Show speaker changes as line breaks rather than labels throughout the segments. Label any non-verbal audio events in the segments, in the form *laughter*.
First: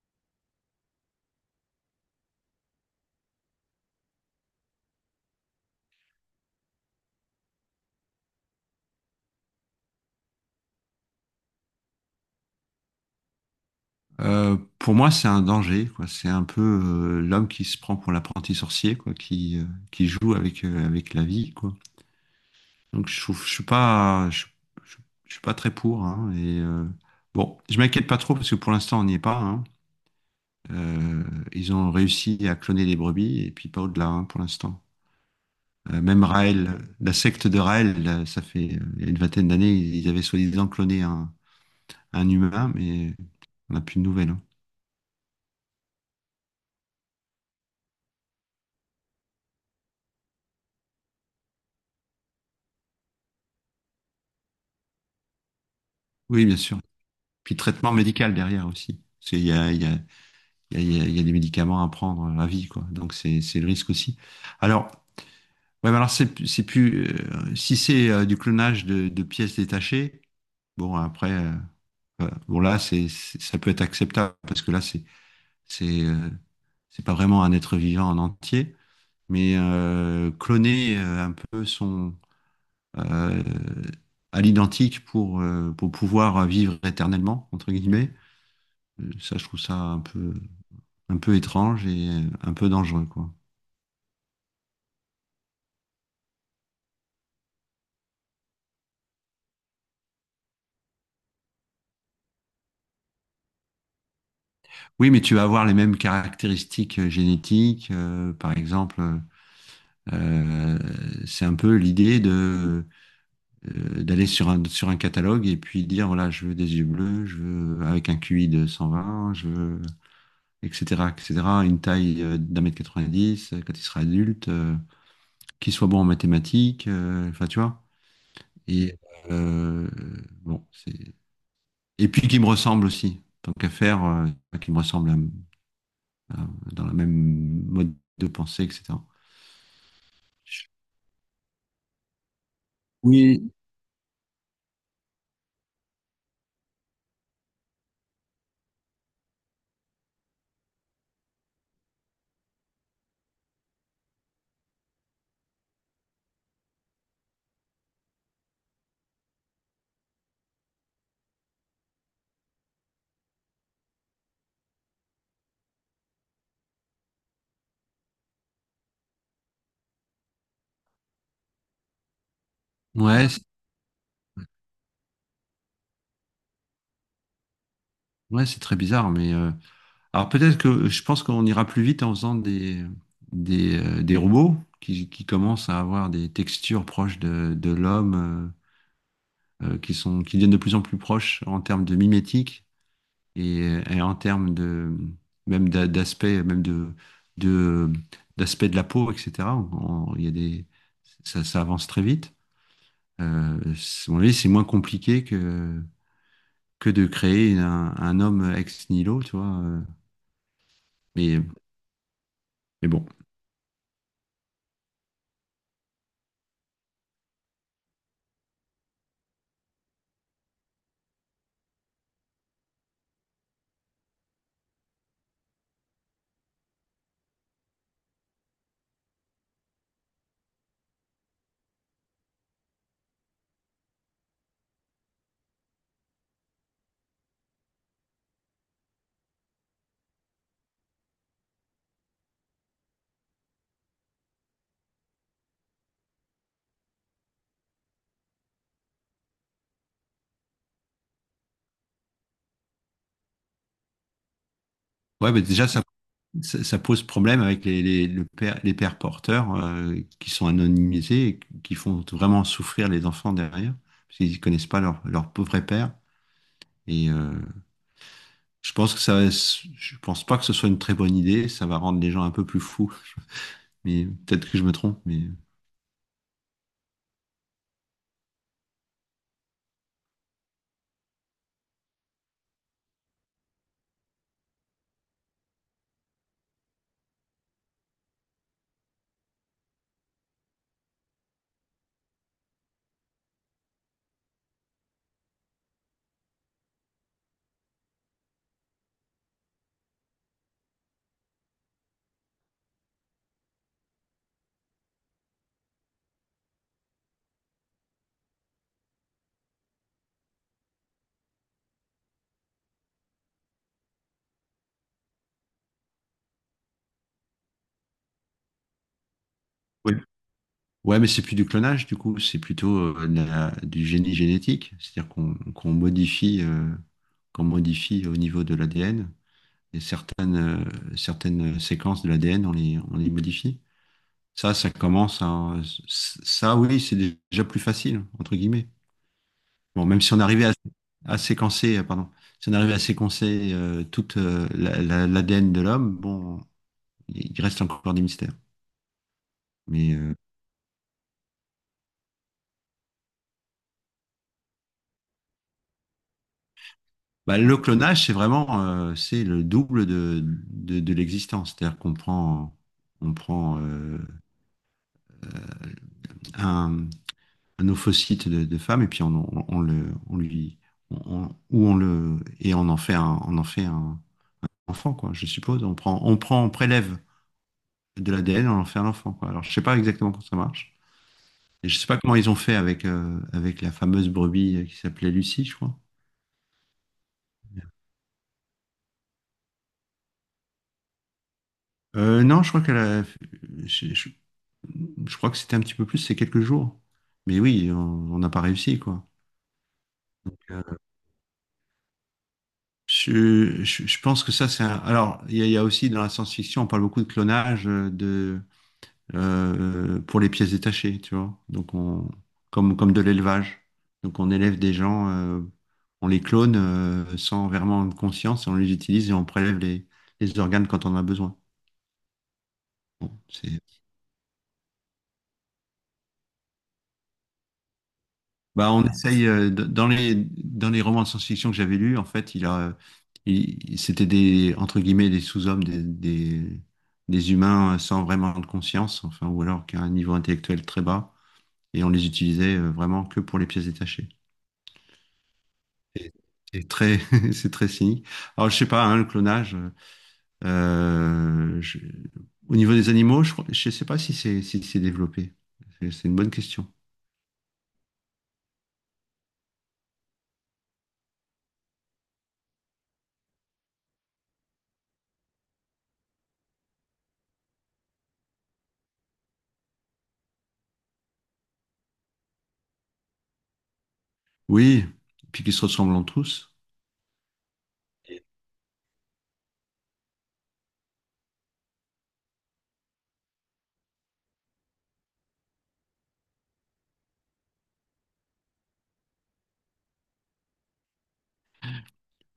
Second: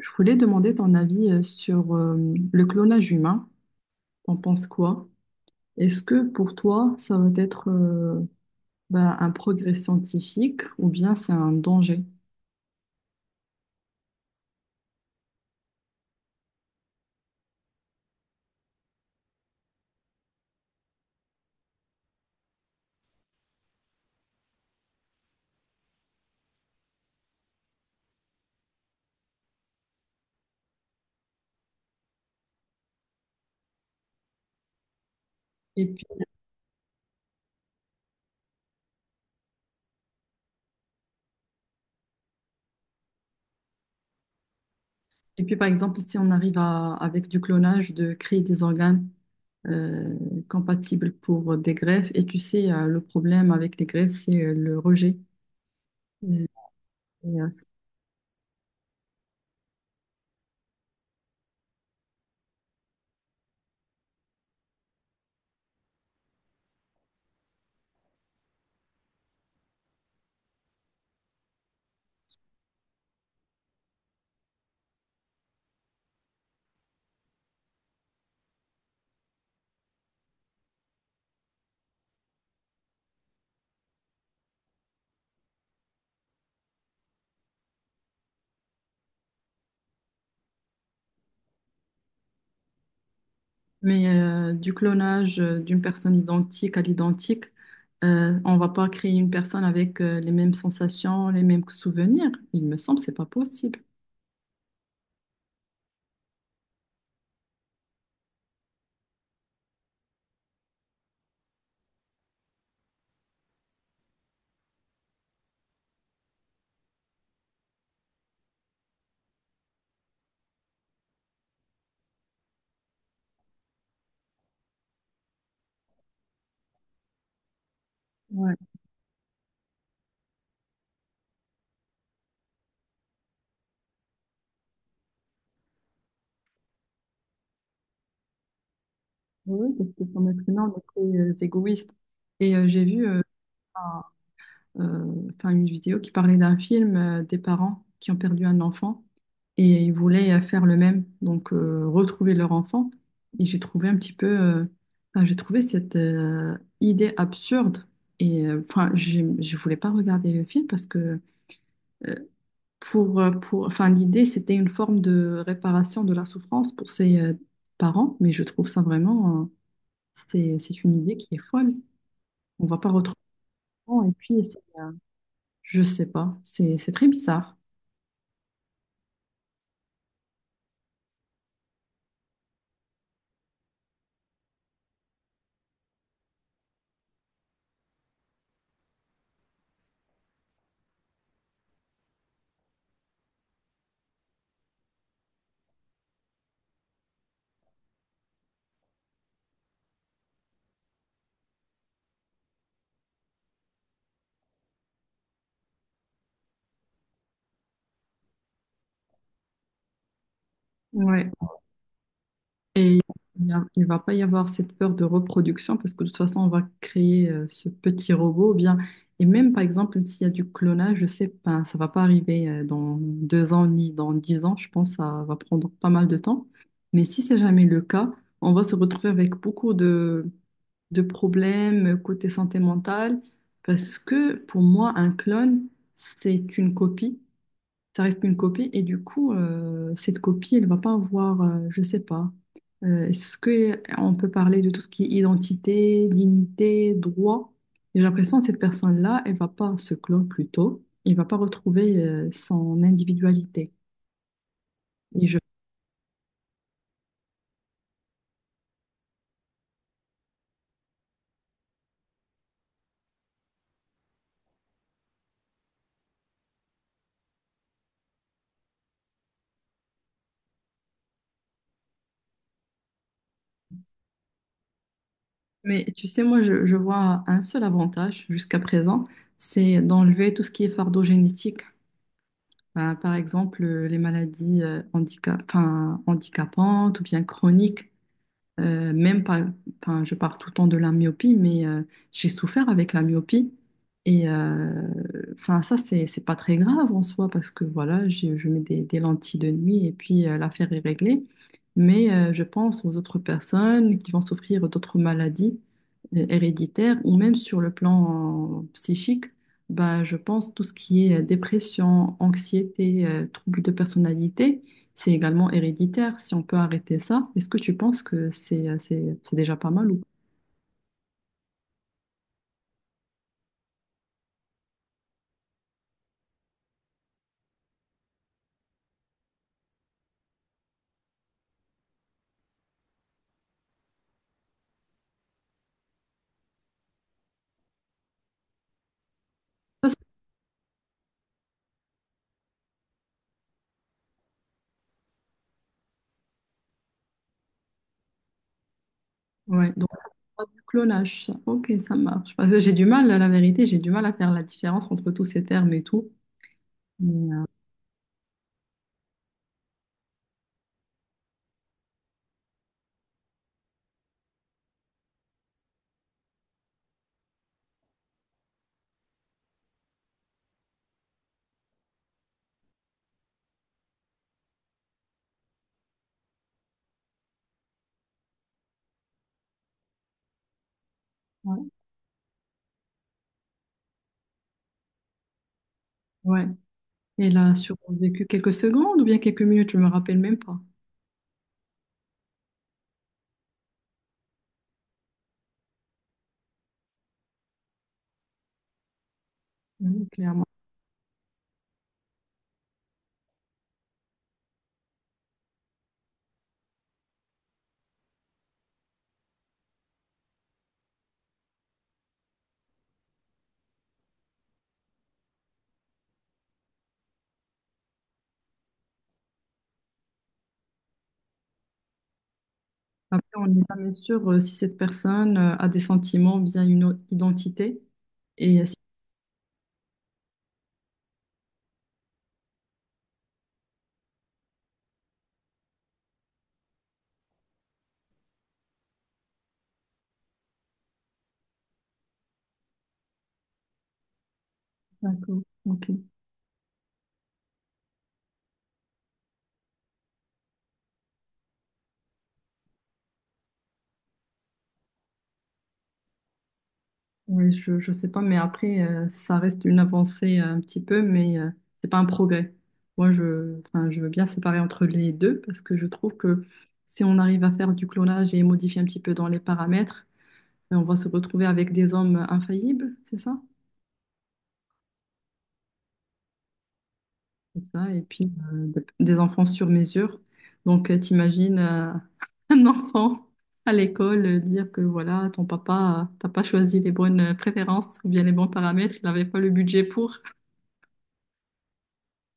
Je voulais demander ton avis sur le clonage humain. T'en penses quoi? Est-ce que pour toi, ça va être un progrès scientifique ou bien c'est un danger?
Pour moi, c'est un danger, quoi. C'est un peu l'homme qui se prend pour l'apprenti sorcier, quoi, qui joue avec, avec la vie, quoi. Donc, je trouve, je- je suis pas très pour, hein. Bon, je m'inquiète pas trop parce que pour l'instant, on n'y est pas, hein. Euh, Ils ont réussi à cloner les brebis et puis pas au-delà, hein, pour l'instant.
Et puis,
Même Raël, la secte de Raël, là, ça fait il y a une vingtaine d'années, ils avaient soi-disant un humain, mais on n'a plus de nouvelles, hein.
et puis, par exemple, si on arrive à, avec du clonage, de créer des organes euh, compatibles pour des greffes, et tu sais, le problème avec les greffes, c'est le rejet.
Oui,
Et,
bien sûr.
et, euh,
Puis traitement médical derrière aussi. Parce qu'il y a, il y a, il y a, il y a des médicaments à prendre à vie, quoi. Donc c'est le risque aussi. Alors, ouais, mais alors c'est plus, si c'est du clonage de pièces détachées, bon après, voilà. Bon là ça peut être acceptable parce que là c'est, euh, c'est pas vraiment un être vivant en entier, mais cloner un peu son euh, à l'identique pour pouvoir vivre éternellement entre guillemets. Ça, je trouve ça un peu étrange et un peu dangereux, quoi.
Mais du clonage d'une personne identique à l'identique, on va pas créer une personne avec les mêmes sensations, les mêmes souvenirs. Il me semble, c'est pas possible.
Oui, mais tu vas avoir les mêmes caractéristiques génétiques. Par exemple, euh, c'est un peu l'idée de d'aller sur un catalogue et puis dire voilà, je veux des yeux bleus, je veux avec un QI de 120, je veux etc. etc. Une taille d'un mètre 90 quand il sera adulte, qu'il soit bon en mathématiques, enfin tu vois.
Ouais.
Et euh, bon, c'est et puis qui me ressemble aussi. Tant qu'à faire, qui me ressemble euh, dans le même mode de pensée, etc.
Oui, parce que comme être humain, on est très égoïste. Et j'ai vu
Oui.
enfin une vidéo qui parlait d'un film des parents qui ont perdu un enfant et ils voulaient faire le même, donc retrouver leur enfant. Et j'ai trouvé un petit peu, enfin, j'ai trouvé cette idée absurde. Et enfin, je voulais pas regarder le film parce que euh, pour, enfin, l'idée c'était une forme de réparation de la souffrance pour ses parents, mais je trouve ça vraiment, c'est une idée qui est folle. On va pas retrouver.
Ouais, c'est-
Et puis, je sais pas, c'est très bizarre.
ouais, c'est très bizarre, mais alors peut-être que je pense qu'on ira plus vite en faisant des robots qui commencent à avoir des textures proches de l'homme, qui sont, qui deviennent de plus en plus proches en termes de mimétique et, et en termes de même d'aspect, même de d'aspect de la peau, etc. Il y a des, ça avance très vite. À mon avis, c'est moins compliqué que de créer un homme ex nihilo, tu vois.
Ouais.
Mais, mais
Et
bon.
il va pas y avoir cette peur de reproduction parce que de toute façon, on va créer ce petit robot. Ou bien. Et même, par exemple, s'il y a du clonage, je sais pas, ça va pas arriver dans deux ans ni dans dix ans. Je pense que ça va prendre pas mal de temps. Mais si c'est jamais le cas, on va se retrouver avec beaucoup de problèmes côté santé mentale parce que pour moi, un clone, c'est une copie, ça reste une copie et du coup, cette copie, elle va pas avoir, je sais pas, est-ce que on peut parler de tout ce qui est identité, dignité, droit? J'ai l'impression que cette personne-là, elle va pas se clore plus tôt, elle va pas retrouver son individualité. Et
Ouais,
je...
mais déjà, ça pose problème avec les pères porteurs qui sont anonymisés et qui font vraiment souffrir les enfants derrière, parce qu'ils ne connaissent pas leur pauvre père. Et je pense que ça, je pense pas que ce soit une très bonne idée. Ça va rendre les gens un peu plus fous. Mais peut-être que je me trompe. Mais…
Mais tu sais, moi, je vois un seul avantage jusqu'à présent, c'est d'enlever tout ce qui est fardeau génétique. Ben, par exemple, les maladies handicap... enfin, handicapantes ou bien chroniques. Même pas, enfin, je parle tout le temps de la myopie, mais j'ai souffert avec la myopie. Et enfin, ça, c'est pas très grave en soi parce que voilà, je mets des lentilles de nuit et puis l'affaire est réglée. Mais je pense aux autres personnes qui vont souffrir d'autres maladies héréditaires ou même sur le plan psychique. Bah, je pense tout ce qui est dépression, anxiété, troubles de personnalité, c'est également héréditaire. Si on peut arrêter ça, est-ce que tu penses que c'est c'est déjà pas mal
Oui.
ou
Ouais, mais c'est plus du clonage, du coup, c'est plutôt du génie génétique, c'est-à-dire qu'on modifie, qu'on modifie au niveau de l'ADN, et certaines séquences de l'ADN, on les modifie. Ça, oui, c'est déjà plus facile, entre guillemets. Bon,
ça,
même
c'est-
si on arrivait à séquencer, pardon, si on arrivait à séquencer toute l'ADN de l'homme, bon, il reste encore des mystères.
ouais, donc
Mais euh,
pas du clonage, ça. Ok, ça marche. Parce que j'ai du mal, la vérité, j'ai du mal à faire la différence entre tous ces termes et tout. Mais,
Bah, le clonage, c'est vraiment c'est le double de l'existence. C'est-à-dire qu'on prend, on prend un, un ophocyte de femme et puis on le, on lui, on, on- ou on le, et on en fait un enfant, quoi, je suppose. On prélève de l'ADN, on en fait un enfant, quoi. Alors, je sais pas exactement comment ça marche. Et
ouais.
je sais pas comment ils ont fait avec, avec la fameuse brebis qui s'appelait Lucie, je crois.
Ouais. Et là, survécu quelques secondes ou bien quelques minutes, je me rappelle même pas.
Non, je crois qu'elle a, je, je- je crois que c'était un petit peu plus, c'est quelques jours. Mais oui, on n'a pas réussi, quoi.
Oui, clairement.
Euh, je pense que ça, c'est un… Alors, il y a aussi dans la science-fiction, on parle beaucoup de clonage pour les pièces détachées, tu vois. Comme, comme de l'élevage. Donc, on élève des gens, on les clone sans vraiment conscience, et on les utilise et on prélève les organes quand on en a besoin. Bon,
Après, on
c'est…
n'est jamais sûr si cette personne a des sentiments, bien une autre identité. Et
Bah, on essaye dans les romans de science-fiction que j'avais lus, en fait, c'était des entre guillemets des sous-hommes, des humains sans vraiment de conscience, enfin ou alors qui a un niveau intellectuel très bas, et on les utilisait vraiment que pour les pièces détachées.
D'accord. Ok.
C'est c'est très *laughs* c'est très cynique. Alors je sais pas, hein, le clonage. euh, je- au niveau des animaux, je sais pas si c'est si c'est développé. C'est une bonne question.
Oui, je sais pas, mais après, ça reste une avancée un petit peu, mais c'est pas un progrès. Moi, je, enfin, je veux bien séparer entre les deux parce que je trouve que si on arrive à faire du clonage et modifier un petit peu dans les paramètres, ben, on va se retrouver avec des hommes infaillibles, c'est ça?
Oui, puis qu'ils se ressemblent tous.
C'est ça, et puis des enfants sur mesure. Donc, t'imagines *laughs* un enfant à l'école dire que voilà, ton papa, t'as pas choisi les bonnes préférences ou bien les bons paramètres, il n'avait pas le budget pour.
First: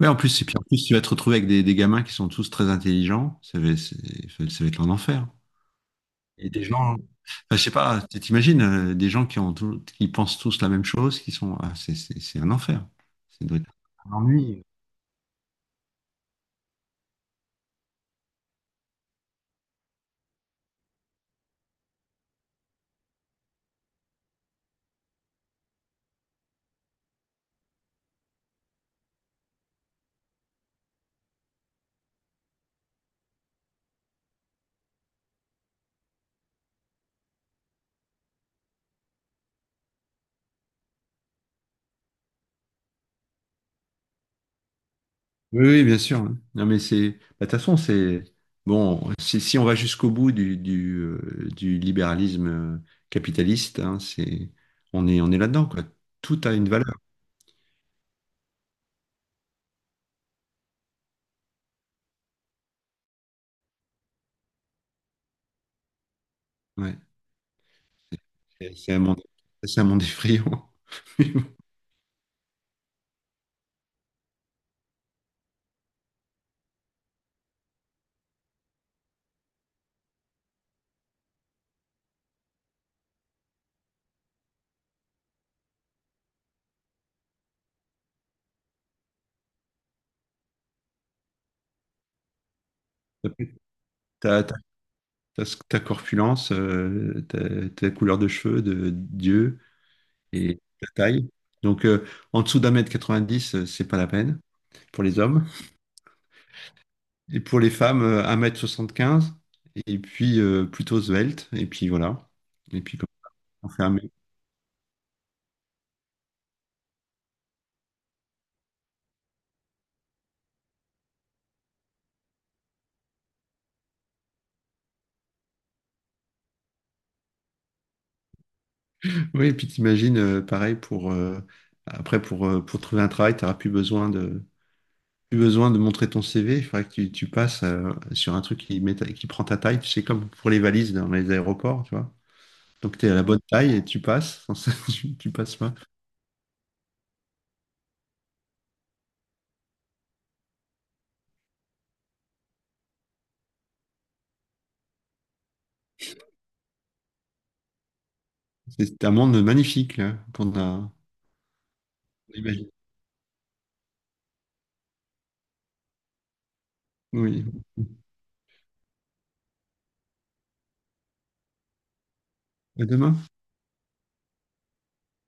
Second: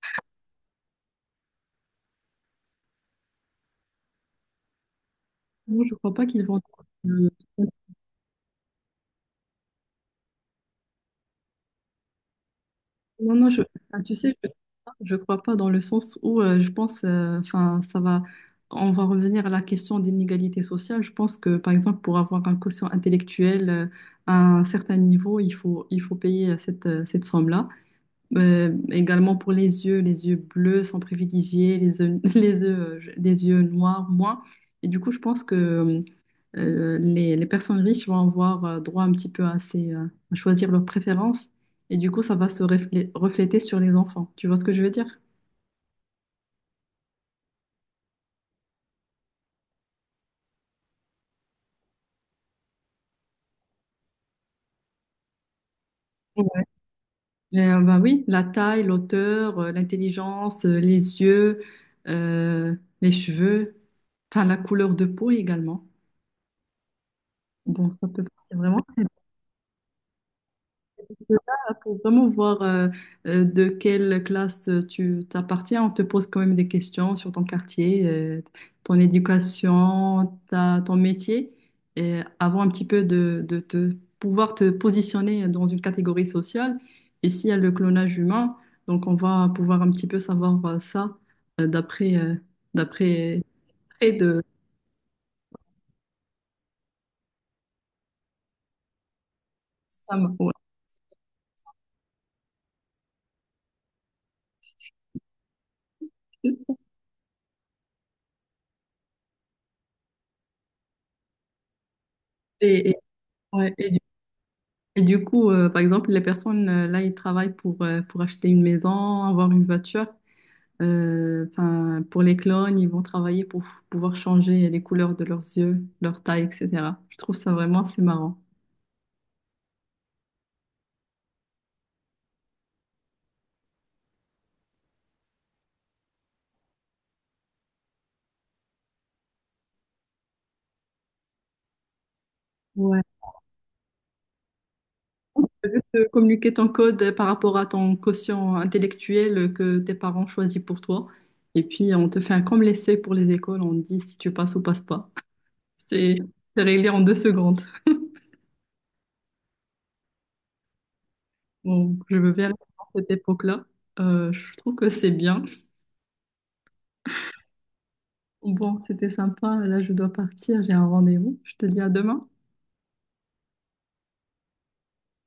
Ouais, en plus, et puis en plus, tu vas te retrouver avec des gamins qui sont tous très intelligents. Ça va être un enfer.
Non, je crois pas qu'ils
Et
vont.
des gens, enfin,
Euh,
je sais pas, tu t'imagines, des gens qui ont qui pensent tous la même chose, qui sont, ah, c'est un enfer.
Non,
Ça
non,
doit
je,
être
enfin,
un
tu sais,
ennui.
je crois pas dans le sens où je pense, enfin, ça va, on va revenir à la question d'inégalité sociale. Je pense que, par exemple, pour avoir un quotient intellectuel à un certain niveau, il faut payer cette somme-là. Également pour les yeux bleus sont privilégiés, *laughs* les yeux noirs moins. Et du coup, je pense que les personnes riches vont avoir droit un petit peu à choisir leurs préférences et du coup, ça va se refléter sur les enfants. Tu vois ce que je veux dire?
Oui, oui, bien sûr. Non, mais c'est, bah, de toute façon, c'est, si on va jusqu'au bout du libéralisme capitaliste, hein, c'est, on est là-dedans, quoi. Tout a
Ouais.
une valeur.
Bah oui, la taille, l'auteur, l'intelligence, les yeux, euh, les cheveux, enfin la couleur de peau également.
Ouais.
Bon, ça peut partir
C'est
vraiment.
c'est un monde, c'est un monde effrayant. *laughs*
Là, pour vraiment voir de quelle classe tu t'appartiens, on te pose quand même des questions sur ton quartier, ton éducation, ton métier, et avant un petit peu de te pouvoir te positionner dans une catégorie sociale. Et s'il y a le clonage humain, donc on va pouvoir un petit peu savoir ça euh, d'après euh, d'après trait
ta
de
t'as- T'as ta corpulence, ta couleur de cheveux, de d'yeux
Sam. Ouais.
et ta taille. Donc, en dessous d'un mètre 90, c'est pas la peine pour les hommes. Et pour les femmes, un mètre m 75 et puis plutôt svelte. Et puis voilà. Et
Et,
puis,
et-
comme on
ouais,
fait un
et
mec.
Et du coup, par exemple, les personnes, là, ils travaillent pour acheter une maison, avoir une voiture. Enfin, pour les clones, ils vont travailler pour pouvoir changer les couleurs de leurs yeux, leur taille, etc. Je trouve ça vraiment assez marrant.
Oui, et puis t'imagines, pareil, pour trouver un travail, t'auras plus besoin de montrer ton CV. Il faudrait que tu passes sur un truc qui prend ta taille. Tu sais, comme pour les valises dans les aéroports, tu vois. Donc
Ouais.
tu es à la bonne taille et tu passes. Sans ça, *laughs* tu passes
T'as
pas.
vu communiquer ton code par rapport à ton quotient intellectuel que tes parents choisissent pour toi. Et puis, on te fait un comme les seuils pour les écoles, on te dit si tu passes ou passes pas. *laughs* C'est c'est réglé en deux secondes.
C'est un monde magnifique là, qu'on a
Bon, je veux bien aller
imaginé.
à cette époque-là. Je trouve que c'est bien.
Oui.
Bon, c'était sympa. Là, je dois partir. J'ai un rendez-vous. Je te dis à demain.
À demain.